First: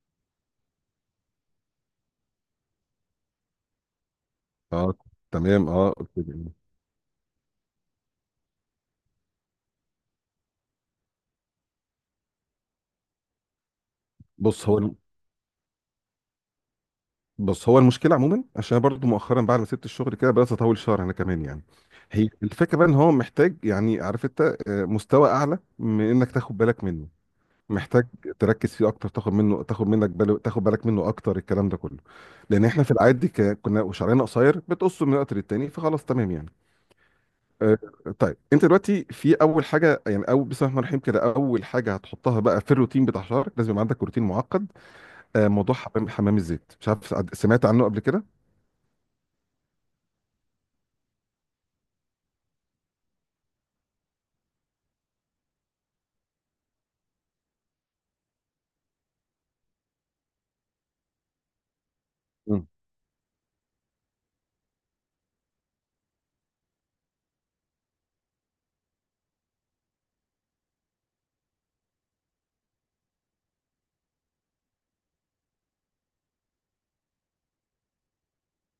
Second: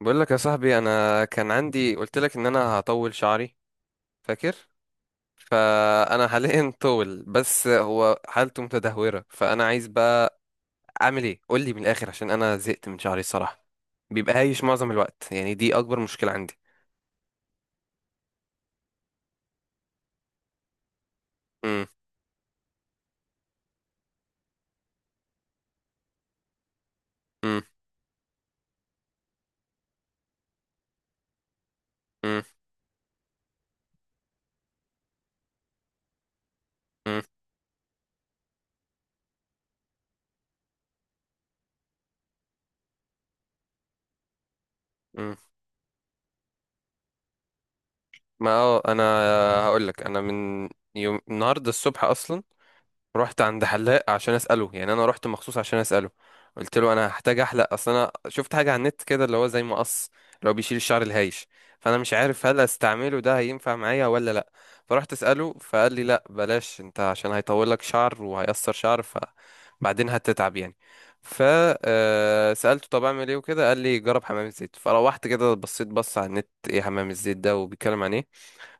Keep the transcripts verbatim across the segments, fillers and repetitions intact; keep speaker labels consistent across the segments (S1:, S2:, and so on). S1: بقول لك يا صاحبي، انا كان عندي، قلت لك ان انا هطول شعري. فاكر؟
S2: اه، تمام. اه، قلت
S1: فانا
S2: لي. إيه.
S1: حاليا طول، بس هو حالته متدهوره. فانا عايز بقى اعمل ايه؟ قول لي من الاخر عشان انا زهقت من شعري الصراحه. بيبقى هايش
S2: بص هو
S1: معظم
S2: الم-
S1: الوقت، يعني دي اكبر مشكله عندي.
S2: بص هو المشكله عموما عشان أنا برضو مؤخرا بعد ما سبت الشغل كده بدات اطول شهر انا كمان يعني.
S1: امم.
S2: هي الفكره بقى ان هو محتاج، يعني عارف انت، آه، مستوى اعلى من انك تاخد بالك منه.
S1: امم.
S2: محتاج تركز فيه اكتر، تاخد منه، تاخد منك بالو، تاخد بالك منه اكتر، الكلام ده كله.
S1: امم.
S2: لان احنا في العادي ك- كنا شعرنا قصير بتقصه من وقت للتاني فخلاص تمام يعني. آه، طيب انت دلوقتي في اول حاجه، يعني اول بسم الله الرحمن الرحيم كده، اول حاجه هتحطها بقى في الروتين بتاع شعرك لازم يبقى عندك روتين معقد.
S1: امم.
S2: آه، موضوع حمام حمام الزيت، مش عارف سع- سمعت عنه قبل كده؟
S1: ما اه انا هقول لك. انا من يوم النهارده الصبح اصلا رحت عند حلاق عشان اساله، يعني انا رحت مخصوص عشان اساله. قلت له انا هحتاج احلق، اصل انا شفت حاجه على النت كده اللي هو زي مقص، اللي هو بيشيل الشعر الهايش. فانا مش عارف هل
S2: امم.
S1: استعمله ده هينفع معايا ولا لا. فرحت اساله، فقال لي لا بلاش انت، عشان هيطول لك شعر وهيقصر شعر، فبعدين هتتعب يعني. ف آه، سالته طب اعمل ايه وكده، قال لي جرب حمام الزيت. فروحت كده بصيت، بص على النت ايه حمام الزيت ده وبيتكلم عن ايه.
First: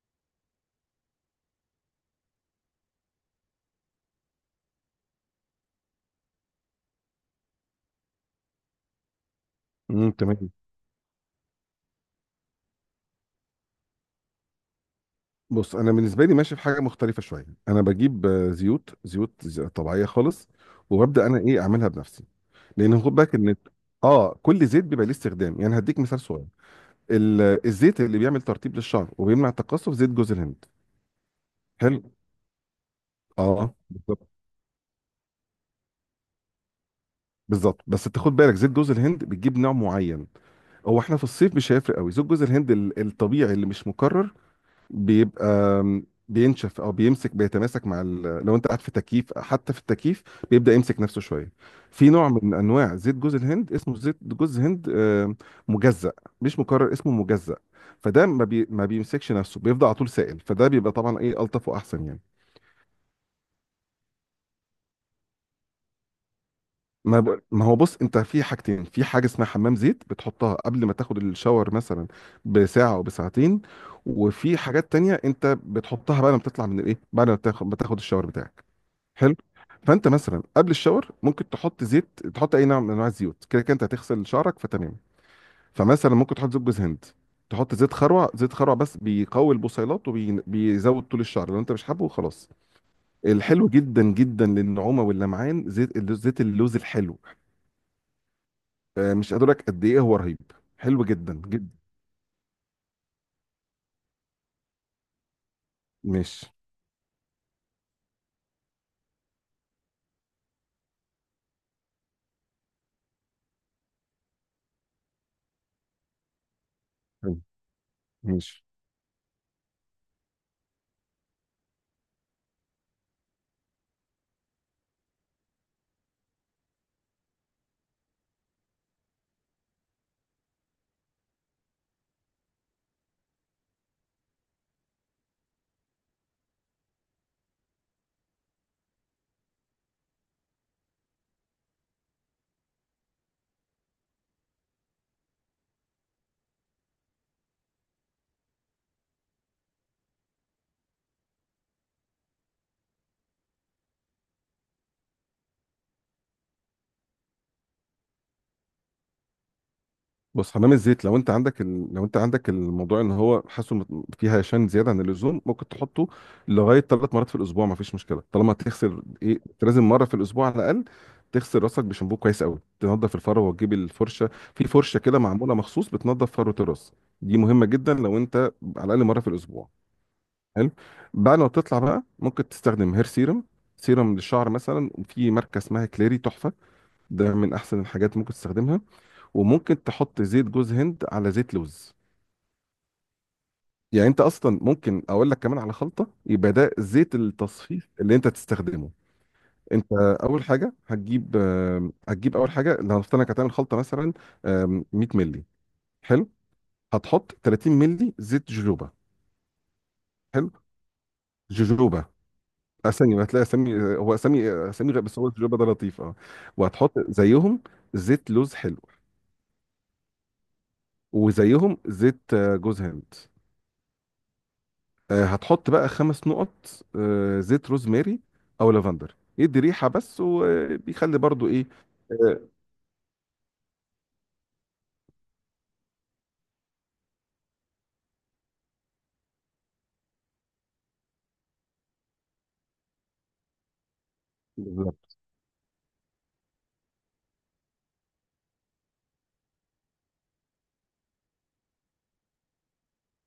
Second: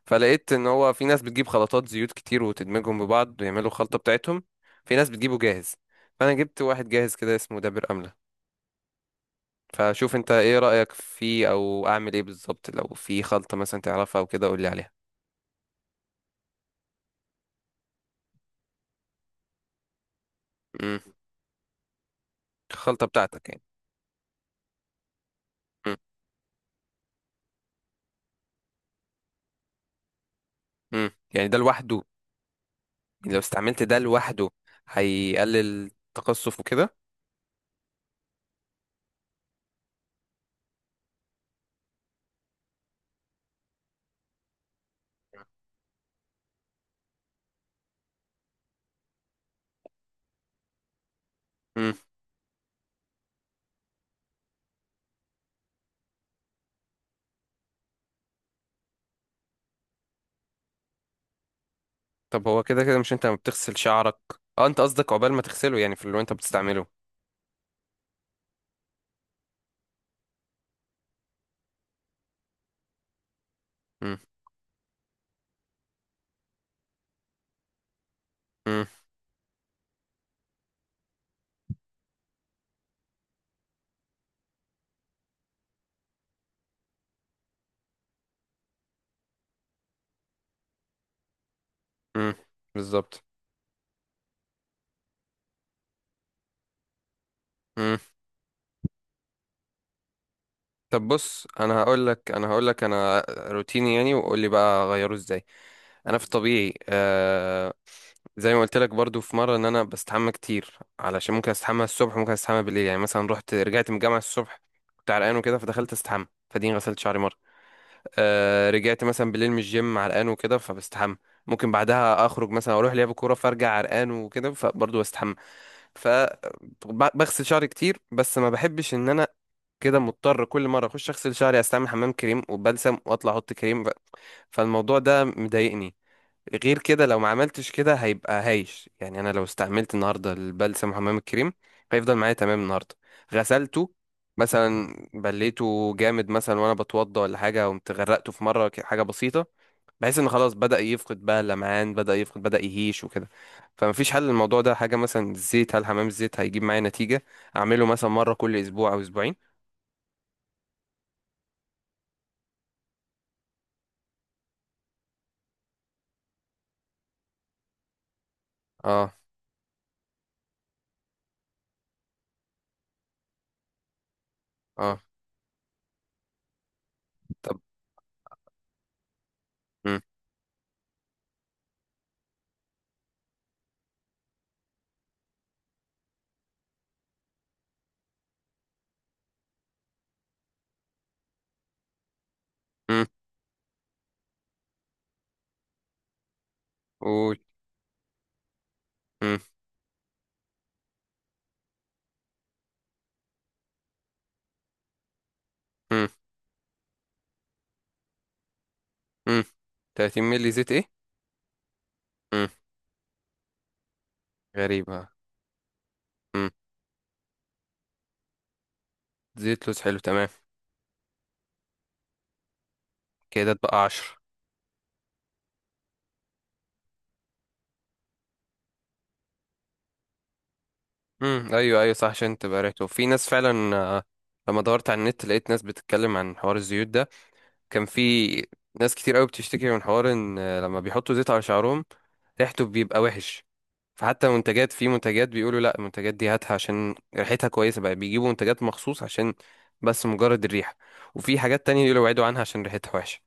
S1: فلقيت ان هو في ناس بتجيب خلطات زيوت كتير وتدمجهم ببعض ويعملوا خلطة بتاعتهم، في ناس بتجيبه جاهز. فانا جبت واحد جاهز كده اسمه دابر املة.
S2: امم،
S1: فشوف انت
S2: تمام.
S1: ايه رأيك فيه، او اعمل ايه بالظبط لو في خلطة مثلا تعرفها او كده، قول لي عليها.
S2: بص انا بالنسبه لي ماشي في حاجه مختلفه شويه، انا بجيب آه، زيوت زيوت ز- طبيعيه خالص،
S1: امم.
S2: وببدا انا ايه اعملها بنفسي. لان
S1: الخلطة
S2: خد بالك
S1: بتاعتك
S2: ان
S1: يعني.
S2: اه كل زيت بيبقى ليه استخدام. يعني هديك
S1: امم.
S2: مثال صغير، ال- الزيت اللي بيعمل ترطيب للشعر وبيمنع التقصف زيت جوز الهند.
S1: امم. يعني ده
S2: حلو.
S1: لوحده؟ يعني لو
S2: اه
S1: استعملت ده
S2: بالظبط.
S1: لوحده هيقلل التقصف وكده؟
S2: بالظبط، بس انت خد بالك زيت جوز الهند بتجيب نوع معين. هو احنا في الصيف مش هيفرق قوي. زيت جوز الهند ال- الطبيعي اللي مش مكرر بيبقى بينشف او بيمسك، بيتماسك مع ال... لو انت قاعد في تكييف، حتى في التكييف بيبدا يمسك نفسه شويه.
S1: امم.
S2: في نوع من انواع زيت جوز الهند اسمه زيت جوز هند آه، مجزأ، مش مكرر، اسمه مجزأ. فده ما بي... ما بيمسكش نفسه، بيفضل على طول سائل، فده بيبقى طبعا ايه الطف واحسن يعني.
S1: طب هو كده كده مش انت ما بتغسل شعرك؟ اه انت قصدك عقبال ما تغسله، يعني في اللي انت بتستعمله.
S2: ما ب... ما هو بص، انت في حاجتين، في حاجه اسمها حمام زيت بتحطها قبل ما تاخد الشاور مثلا بساعه او بساعتين،
S1: امم.
S2: وفي حاجات تانية انت بتحطها بعد ما بتطلع من الايه، بعد ما بتاخد بتاخد الشاور بتاعك.
S1: امم.
S2: حلو. فانت مثلا قبل الشاور ممكن تحط زيت، تحط اي نوع من انواع الزيوت، كده كده انت هتغسل شعرك فتمام. فمثلا ممكن تحط زيت جوز هند، تحط زيت خروع. زيت خروع بس بيقوي البصيلات وبيزود طول الشعر، لو انت مش حابه
S1: امم.
S2: خلاص.
S1: بالظبط.
S2: الحلو جدا جدا للنعومه واللمعان زيت اللو- زيت اللوز الحلو.
S1: امم.
S2: آه، مش قادر لك قد ايه هو رهيب، حلو
S1: طب
S2: جدا
S1: بص،
S2: جدا.
S1: انا هقول لك، انا هقول لك انا روتيني يعني، وقول لي بقى اغيره ازاي. انا في
S2: ماشي.
S1: طبيعي، آه، زي ما قلت لك برضو في مره ان انا بستحمى كتير. علشان ممكن استحمى الصبح، ممكن استحمى بالليل. يعني مثلا رحت، رجعت من الجامعه الصبح كنت عرقان وكده فدخلت استحمى، فدين غسلت شعري مره.
S2: حلو. ماشي،
S1: آه رجعت مثلا بالليل من الجيم عرقان وكده فبستحمى. ممكن بعدها اخرج مثلا اروح لعب كوره، فارجع عرقان وكده فبرضو بستحمى. ف بغسل شعري كتير، بس ما بحبش ان انا كده مضطر كل مره اخش اغسل شعري، استعمل حمام كريم وبلسم، واطلع احط كريم، ف- فالموضوع ده مضايقني. غير كده لو ما عملتش كده هيبقى هايش. يعني انا لو استعملت النهارده البلسم وحمام الكريم، هيفضل معايا تمام النهارده. غسلته مثلا بليته جامد مثلا، وانا بتوضى ولا حاجه، قمت غرقته في مره، ك- حاجه بسيطه، بحيث ان خلاص بدأ يفقد بقى اللمعان، بدأ يفقد، بدأ يهيش وكده. فمفيش حل للموضوع ده؟ حاجه مثلا الزيت، هل حمام الزيت هيجيب معايا نتيجه؟ اعمله مثلا مره كل اسبوع او اسبوعين؟
S2: بص حمام الزيت لو انت عندك ال... لو انت عندك الموضوع ان هو حاسه مت- فيه هشام زياده عن اللزوم، ممكن تحطه لغايه ثلاث مرات في الاسبوع ما فيش مشكله، طالما تغسل
S1: اه.
S2: ايه، انت لازم مره في الاسبوع على الاقل تغسل راسك بشامبو كويس قوي، تنظف الفروه وتجيب الفرشه. في فرشه
S1: اه.
S2: كده معموله مخصوص بتنظف فروه الراس، دي
S1: طب.
S2: مهمه جدا، لو انت على الاقل مره في الاسبوع.
S1: مم.
S2: حلو. بعد ما تطلع بقى ممكن تستخدم هير سيرم، سيرم للشعر مثلا، وفي ماركه اسمها كليري تحفه، ده من احسن الحاجات ممكن تستخدمها. وممكن تحط زيت جوز هند على زيت لوز.
S1: مم.
S2: يعني انت اصلا ممكن اقول لك كمان على خلطه، يبقى ده زيت
S1: قول.
S2: التصفيف اللي انت تستخدمه.
S1: مم.
S2: انت اول حاجه هتجيب آم، هتجيب اول حاجه، لو هنفترض انك هتعمل خلطه مثلا، آم، مية مللي.
S1: مم.
S2: حلو. هتحط تلاتين مللي زيت جوجوبا.
S1: مم. ثلاثين
S2: حلو.
S1: مللي زيت ايه؟
S2: جوجوبا.
S1: مم.
S2: اسامي، هتلاقي اسامي، هو اسامي اسامي غير،
S1: غريبة.
S2: بس هو جوجوبا ده لطيف اه.
S1: مم.
S2: وهتحط زيهم زيت لوز حلو.
S1: زيت لوز حلو، تمام.
S2: وزيهم زيت آه، جوز هند.
S1: كده اتبقى عشرة.
S2: آه، هتحط بقى خمس نقط آه، زيت روزماري او لافندر، يدي ريحه بس، وبيخلي برضو
S1: مم.
S2: ايه.
S1: ايوه ايوه، صح عشان
S2: آه،
S1: تبقى ريحته، في ناس فعلا، آه، لما دورت على النت لقيت ناس بتتكلم عن حوار الزيوت ده. كان في ناس كتير قوي بتشتكي من حوار ان آه، لما بيحطوا زيت على شعرهم ريحته بيبقى وحش. فحتى منتجات، في
S2: بالظبط.
S1: منتجات بيقولوا لا المنتجات دي هاتها عشان ريحتها كويسة، بقى بيجيبوا منتجات مخصوص عشان بس مجرد الريحة. وفي حاجات تانية يقولوا ابعدوا عنها عشان ريحتها وحشة.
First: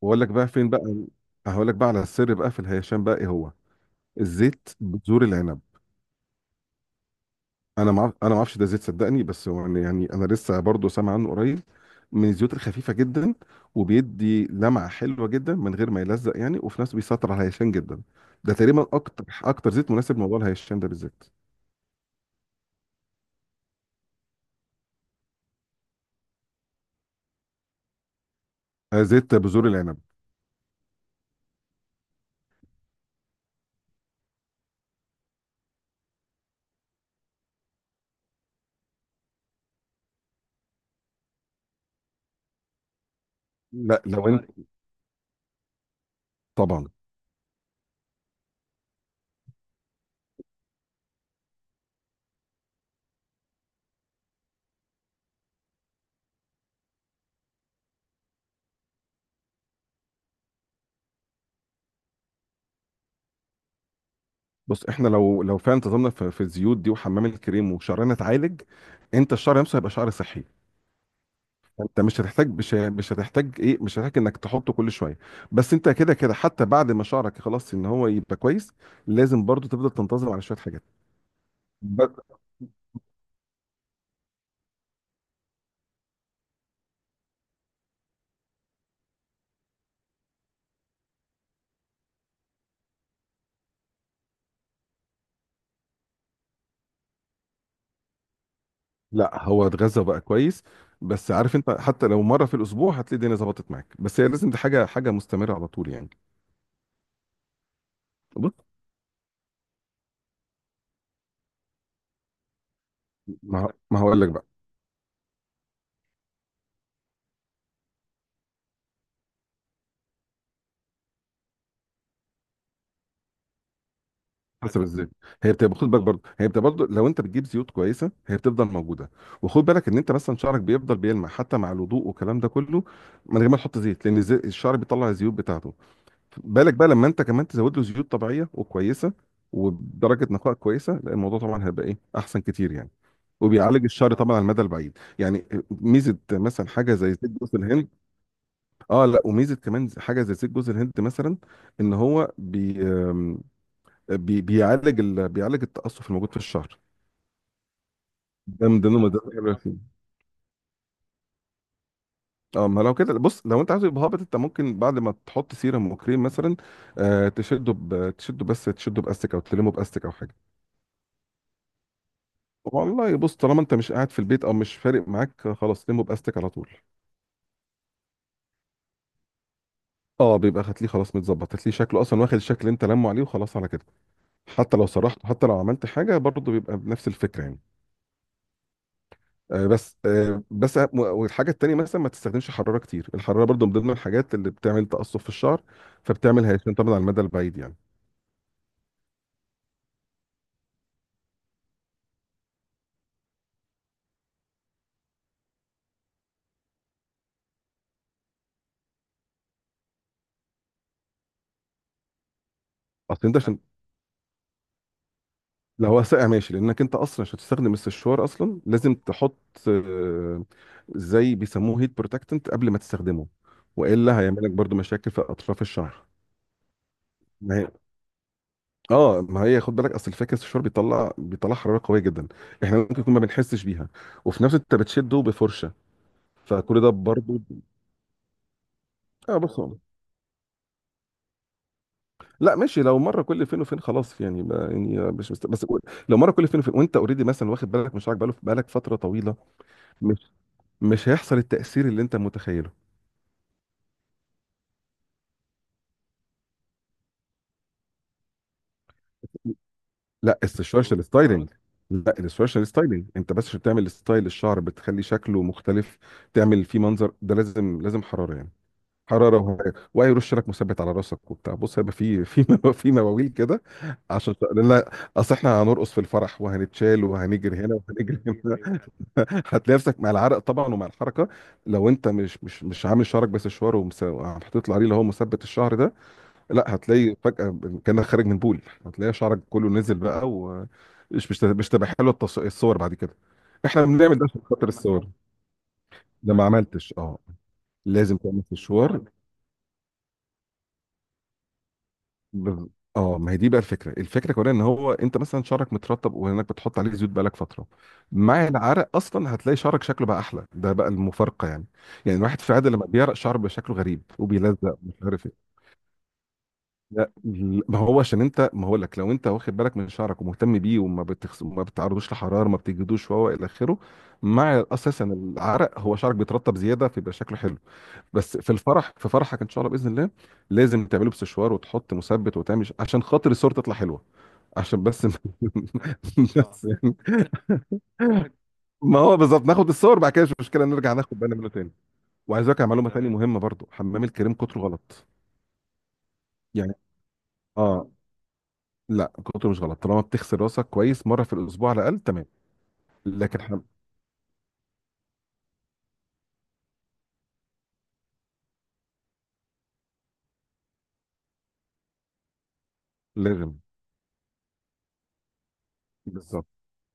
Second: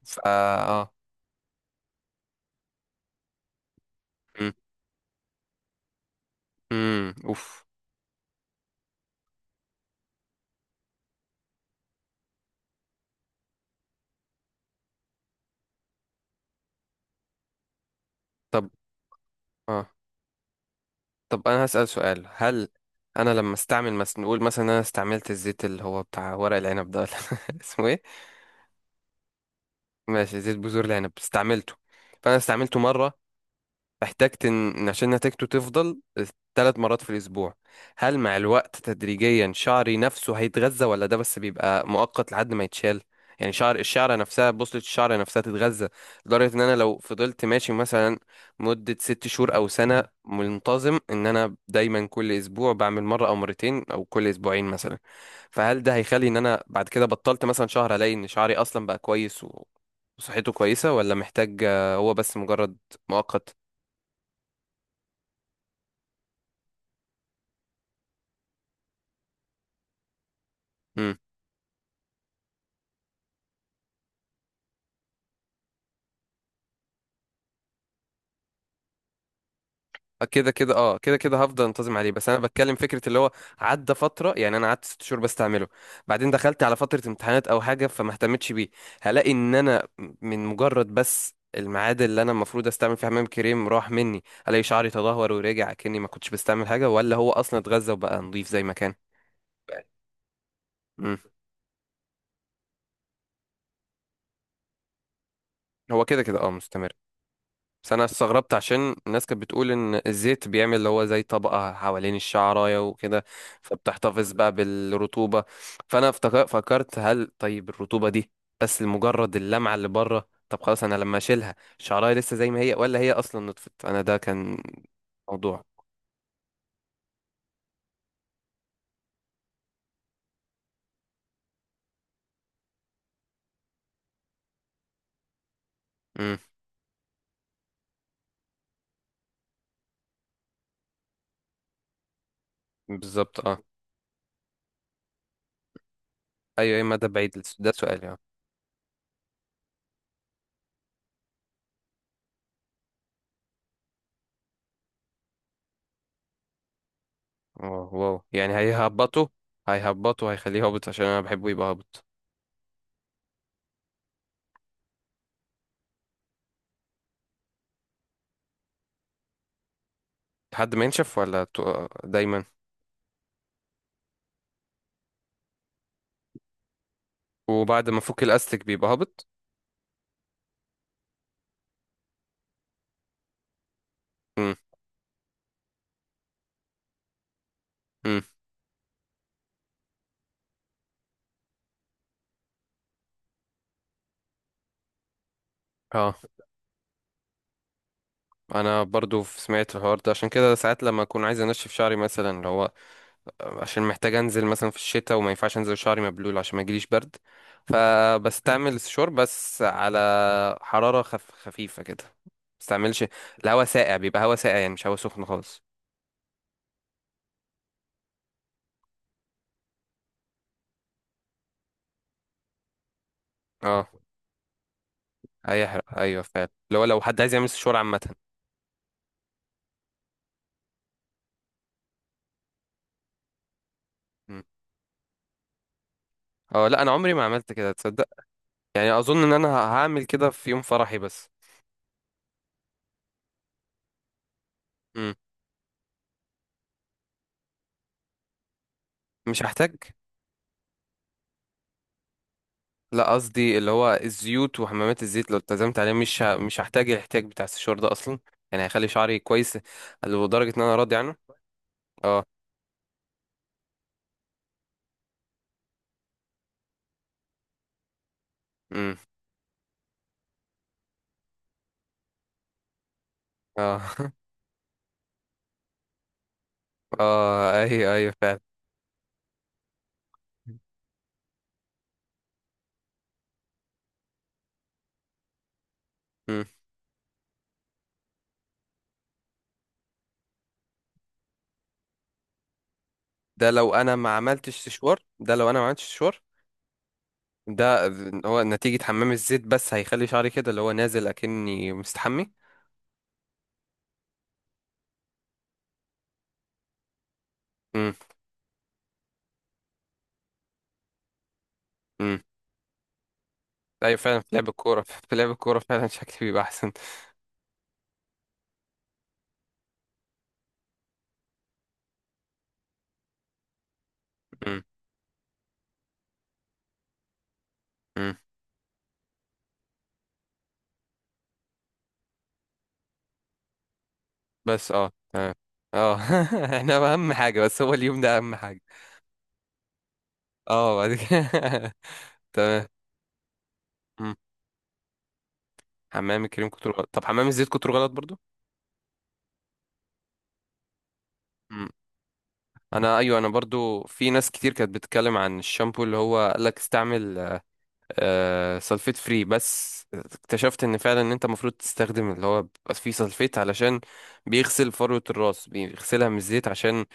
S2: واقول لك
S1: فا
S2: بقى فين
S1: اه
S2: بقى، هقول لك بقى على السر بقى في الهيشان بقى، ايه هو؟
S1: مم.
S2: الزيت بذور العنب.
S1: مم. اوف.
S2: انا ما انا ما اعرفش ده زيت صدقني، بس هو يعني، يعني انا لسه برضو سامع عنه قريب. من الزيوت الخفيفه جدا، وبيدي لمعه حلوه جدا من غير ما يلزق يعني، وفي نفس بيسيطر على الهيشان جدا. ده
S1: طب
S2: تقريبا اكتر اكتر
S1: اه،
S2: زيت مناسب لموضوع الهيشان ده بالذات.
S1: طب انا هسأل سؤال، هل انا لما استعمل مثلا، نقول مثلا إن انا استعملت الزيت اللي هو بتاع ورق العنب ده، ولا اسمه ايه؟
S2: آه، زيت بذور العنب.
S1: ماشي، زيت بذور العنب استعملته. فانا استعملته مرة، احتجت ان إن عشان نتيجته تفضل، ثلاث مرات في الاسبوع. هل مع الوقت تدريجيا شعري نفسه هيتغذى، ولا ده بس بيبقى مؤقت لحد ما يتشال؟ يعني شعر،
S2: لا
S1: الشعره
S2: لو انت
S1: نفسها، بوصلة الشعر نفسها تتغذى؟ لدرجة ان انا
S2: طبعا.
S1: لو فضلت ماشي مثلا مدة ست شهور او سنة، منتظم ان انا دايما كل اسبوع بعمل مرة او مرتين او كل اسبوعين مثلا، فهل ده هيخلي ان انا بعد كده بطلت مثلا شهر، الاقي ان شعري اصلا بقى كويس و- وصحته كويسة، ولا محتاج، آه، هو بس مجرد مؤقت؟
S2: بص احنا لو لو فعلا انتظمنا في, في الزيوت دي وحمام الكريم وشعرنا اتعالج، انت الشعر نفسه هيبقى شعر صحي.
S1: امم.
S2: انت مش هتحتاج، مش ه- مش هتحتاج ايه، مش هتحتاج انك تحطه كل شويه. بس انت كده كده، حتى بعد ما شعرك خلاص ان هو يبقى كويس، لازم برضو تفضل تنتظم على
S1: كده
S2: شويه
S1: كده
S2: حاجات.
S1: اه كده كده هفضل انتظم
S2: ب...
S1: عليه، بس انا بتكلم فكره اللي هو عدى فتره. يعني انا قعدت ست شهور بستعمله، بعدين دخلت على فتره امتحانات او حاجه، فما اهتمتش بيه. هلاقي ان انا من مجرد بس الميعاد اللي انا المفروض استعمل فيه حمام كريم راح مني، الاقي شعري تدهور ورجع كاني ما كنتش بستعمل حاجه، ولا هو اصلا اتغذى وبقى نظيف زي ما كان؟
S2: لا هو اتغذى بقى كويس.
S1: امم.
S2: بس عارف انت، حتى لو مره في الاسبوع هتلاقي الدنيا ظبطت معاك، بس هي لازم دي حاجه، حاجه مستمره على طول
S1: هو
S2: يعني.
S1: كده كده اه مستمر، بس انا استغربت
S2: بص
S1: عشان الناس كانت بتقول ان الزيت بيعمل اللي هو زي طبقة حوالين الشعراية وكده،
S2: ما ما هقول لك
S1: فبتحتفظ
S2: بقى.
S1: بقى بالرطوبة. فانا افتك- فكرت هل طيب الرطوبة دي بس لمجرد اللمعة اللي بره؟ طب خلاص انا لما اشيلها، الشعراية لسه زي ما هي، ولا هي اصلا نطفت؟ انا ده كان
S2: حسب الزيت. هي
S1: موضوع.
S2: بتبقى، خد بالك برضه، هي بتبقى برضه لو انت بتجيب زيوت كويسه هي بتفضل موجوده. وخد بالك ان انت مثلا شعرك بيفضل بيلمع حتى مع الوضوء والكلام ده كله، من غير ما تحط زيت، لان الزي- الشعر بيطلع الزيوت بتاعته.
S1: امم.
S2: بالك بقى لما انت كمان تزود له زيوت طبيعيه وكويسه وبدرجه نقاء كويسه، لا الموضوع طبعا هيبقى ايه احسن كتير يعني،
S1: بالظبط. اه
S2: وبيعالج الشعر طبعا على المدى البعيد. يعني ميزه مثلا
S1: ايوه،
S2: حاجه
S1: اما ده
S2: زي زيت
S1: بعيد،
S2: جوز
S1: الس- ده
S2: الهند.
S1: سؤالي اه.
S2: اه، لا وميزه كمان حاجه زي زيت جوز الهند مثلا، ان هو بي بي بيعالج ال... بيعالج التقصف الموجود في الشعر.
S1: واو، واو. يعني
S2: ده من ضمن المضادات
S1: هيهبطوا؟
S2: اللي بيعمل فيه.
S1: هيهبطوا، هيخليه هابط؟ عشان انا بحبه يبقى هابط.
S2: اه ما لو كده، بص لو انت عايز يبقى هابط انت ممكن بعد ما تحط سيرم وكريم مثلا، آه تشده ب... تشده، بس تشده باستك او تلمه باستك او حاجه.
S1: لحد ما ينشف ولا تو- دايما؟
S2: والله بص، طالما انت مش قاعد في البيت او مش فارق معاك، خلاص لمه باستك على طول.
S1: وبعد ما فك الاستك بيبقى هابط.
S2: اه بيبقى، هتلاقيه خلاص متظبط، هتلاقيه شكله اصلا واخد الشكل اللي انت لمه عليه وخلاص على كده.
S1: امم.
S2: حتى لو سرحته، حتى لو عملت حاجه، برضه بيبقى بنفس الفكره يعني.
S1: امم.
S2: آه، بس آه، بس أهم- والحاجه التانيه مثلا، ما تستخدمش حراره كتير. الحراره برضو من ضمن الحاجات اللي بتعمل تقصف في الشعر،
S1: اه
S2: فبتعمل هيشان طبعا على المدى البعيد يعني.
S1: انا برضو ف- سمعت الحوار ده، عشان كده ساعات لما اكون عايز انشف شعري مثلا اللي هو، عشان محتاج انزل مثلا في الشتاء وما ينفعش انزل شعري مبلول عشان ما يجيليش برد، فبستعمل الشور بس على حرارة خف... خفيفة كده. بستعملش
S2: اصل انت عشان،
S1: الهواء ساقع، بيبقى هواء ساقع يعني، مش هواء سخن خالص.
S2: لو هو ساقع ماشي، لانك انت اصلا عشان تستخدم السشوار اصلا لازم تحط آه، زي بيسموه هيت بروتكتنت قبل ما تستخدمه،
S1: اه
S2: والا هيعمل لك برضو مشاكل في اطراف
S1: هيحرق،
S2: الشعر.
S1: ايوه فعلا، اللي هو لو حد عايز يعمل
S2: ما هي،
S1: سشوار عامة.
S2: اه ما هي، خد بالك اصل الفكره السشوار بيطلع بيطلع حراره قويه جدا، احنا ممكن يكون ما بنحسش بيها،
S1: مم.
S2: وفي نفس الوقت انت بتشده بفرشه،
S1: اه
S2: فكل
S1: لا،
S2: ده
S1: انا عمري ما
S2: برضو.
S1: عملت كده تصدق. يعني اظن ان
S2: اه
S1: انا
S2: بص،
S1: هعمل كده في يوم فرحي بس.
S2: لا ماشي، لو مره كل فين وفين خلاص يعني، ما يعني
S1: مم.
S2: مش مست... بس قول- لو مره كل فين وفين وانت اوريدي مثلا واخد بالك من شعرك بقاله بقالك فتره طويله،
S1: مش هحتاج.
S2: مش مش هيحصل التاثير اللي انت متخيله.
S1: لا قصدي اللي هو الزيوت وحمامات الزيت لو التزمت عليه، مش ه... مش هحتاج الاحتياج بتاع السشوار ده اصلا. يعني هيخلي شعري كويس
S2: لا
S1: لدرجة ان انا راضي
S2: السوشيال
S1: عنه.
S2: ستايلينج. لا
S1: اه.
S2: السوشيال ستايلينج انت بس عشان تعمل ستايل الشعر، بتخلي شكله مختلف، تعمل فيه منظر، ده لازم لازم حراره يعني.
S1: امم.
S2: حراره وهي- وهيرش لك مثبت على راسك وبتاع. بص هيبقى في، في مو- في مواويل كده
S1: اه
S2: عشان، لا اصل احنا هنرقص في الفرح وهنتشال
S1: اه
S2: وهنجري هنا
S1: ايوه ايوه
S2: وهنجري
S1: فعلا.
S2: هنا، هتلاقي نفسك مع العرق طبعا ومع الحركه. لو انت مش مش مش عامل شعرك بس شوار ومس- وحاطط له عليه اللي هو مثبت الشعر ده،
S1: مم.
S2: لا هتلاقي فجاه كانك خارج من بول، هتلاقي شعرك كله نزل بقى، ومش مش مش تبقى حلوه التص- الصور بعد كده.
S1: ده لو
S2: احنا
S1: انا ما
S2: بنعمل ده عشان
S1: عملتش
S2: خاطر
S1: سشوار،
S2: الصور.
S1: ده لو انا ما عملتش سشوار
S2: ده ما عملتش اه،
S1: ده.
S2: لازم
S1: هو
S2: تعمل في
S1: نتيجة
S2: الشوار.
S1: حمام الزيت بس هيخلي شعري كده اللي هو نازل اكني مستحمي؟
S2: بز... اه ما هي دي بقى الفكره، الفكره كمان ان هو انت مثلا شعرك مترطب، وانك بتحط عليه زيوت بقالك فتره،
S1: امم.
S2: مع العرق اصلا هتلاقي شعرك شكله بقى احلى. ده بقى المفارقه يعني. يعني
S1: امم.
S2: الواحد في العاده لما بيعرق شعره بيبقى شكله
S1: ايوه
S2: غريب
S1: فعلا، في لعب
S2: وبيلزق
S1: الكورة
S2: مش
S1: في
S2: عارف
S1: لعب
S2: ايه.
S1: الكورة فعلا شكلي بيبقى احسن.
S2: لا ل- ما هو عشان انت، ما هقول لك، لو انت واخد بالك من شعرك ومهتم بيه وما بتخس... ما بتعرضوش لحراره ما بتجدوش وهو الى اخره،
S1: امم.
S2: مع اساسا العرق هو شعرك بيترطب زياده فيبقى شكله حلو.
S1: امم.
S2: بس في الفرح، في فرحك ان شاء الله باذن الله، لازم تعمله بسشوار وتحط مثبت وتعمل ش- عشان خاطر الصور تطلع حلوه،
S1: بس
S2: عشان
S1: اه
S2: بس اه
S1: تمام. اه
S2: بس
S1: احنا
S2: يعني.
S1: اهم حاجة بس هو اليوم ده، اهم حاجة.
S2: ما هو بالظبط، ناخد الصور بعد كده مش مشكله،
S1: اه بعد
S2: نرجع ناخد
S1: كده
S2: بالنا منه تاني. وعايز اقول لك
S1: تمام.
S2: على معلومه تانيه تمام، مهمه برضو، حمام
S1: مم.
S2: الكريم كتره غلط
S1: حمام الكريم كتر
S2: يعني.
S1: غلط، طب حمام الزيت كتر غلط
S2: اه
S1: برضو؟
S2: لا، كتره مش غلط طالما بتغسل راسك كويس مره في
S1: مم.
S2: الاسبوع على الاقل. تمام
S1: انا ايوه، انا
S2: لكن حم...
S1: برضو في ناس كتير كانت بتتكلم عن الشامبو اللي هو قال لك استعمل آه سلفيت فري، بس اكتشفت ان فعلا ان انت المفروض تستخدم اللي هو بيبقى فيه سلفيت،
S2: لازم.
S1: علشان بيغسل فروة الراس، بيغسلها من
S2: بالظبط.
S1: الزيت، عشان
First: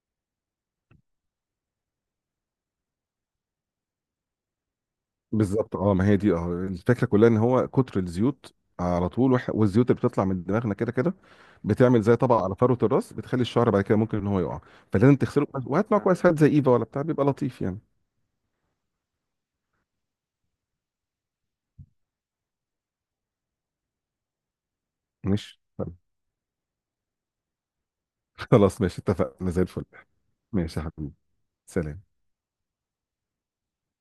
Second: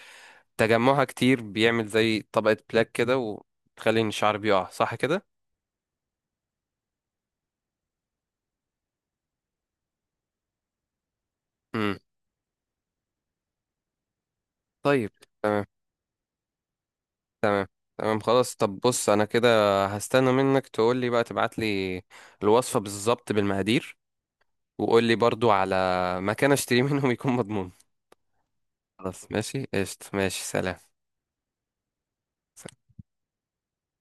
S1: تجمعها كتير بيعمل زي طبقة بلاك كده، وتخلي ان الشعر بيقع، صح كده؟
S2: بالظبط، اه ما هي دي اه الفكره كلها، ان هو كتر الزيوت على طول وح- والزيوت اللي بتطلع من دماغنا كده كده،
S1: إمم.
S2: بتعمل زي طبقه على فروه الراس، بتخلي الشعر بعد كده ممكن ان هو يقع.
S1: طيب.
S2: فلازم تغسله
S1: تمام،
S2: كويس، وهات معاك كويس، هات زي ايفا ولا بتاع بيبقى لطيف يعني.
S1: تمام خلاص. طب بص انا كده هستنى منك تقول لي بقى، تبعت لي الوصفة بالظبط بالمقادير، وقول لي برضو
S2: ماشي
S1: على مكان اشتري منهم يكون مضمون.
S2: خلاص ماشي،
S1: خلاص
S2: اتفقنا زي
S1: ماشي،
S2: الفل.
S1: قشطة، ماشي، سلام.
S2: ماشي يا حبيبي. سلام.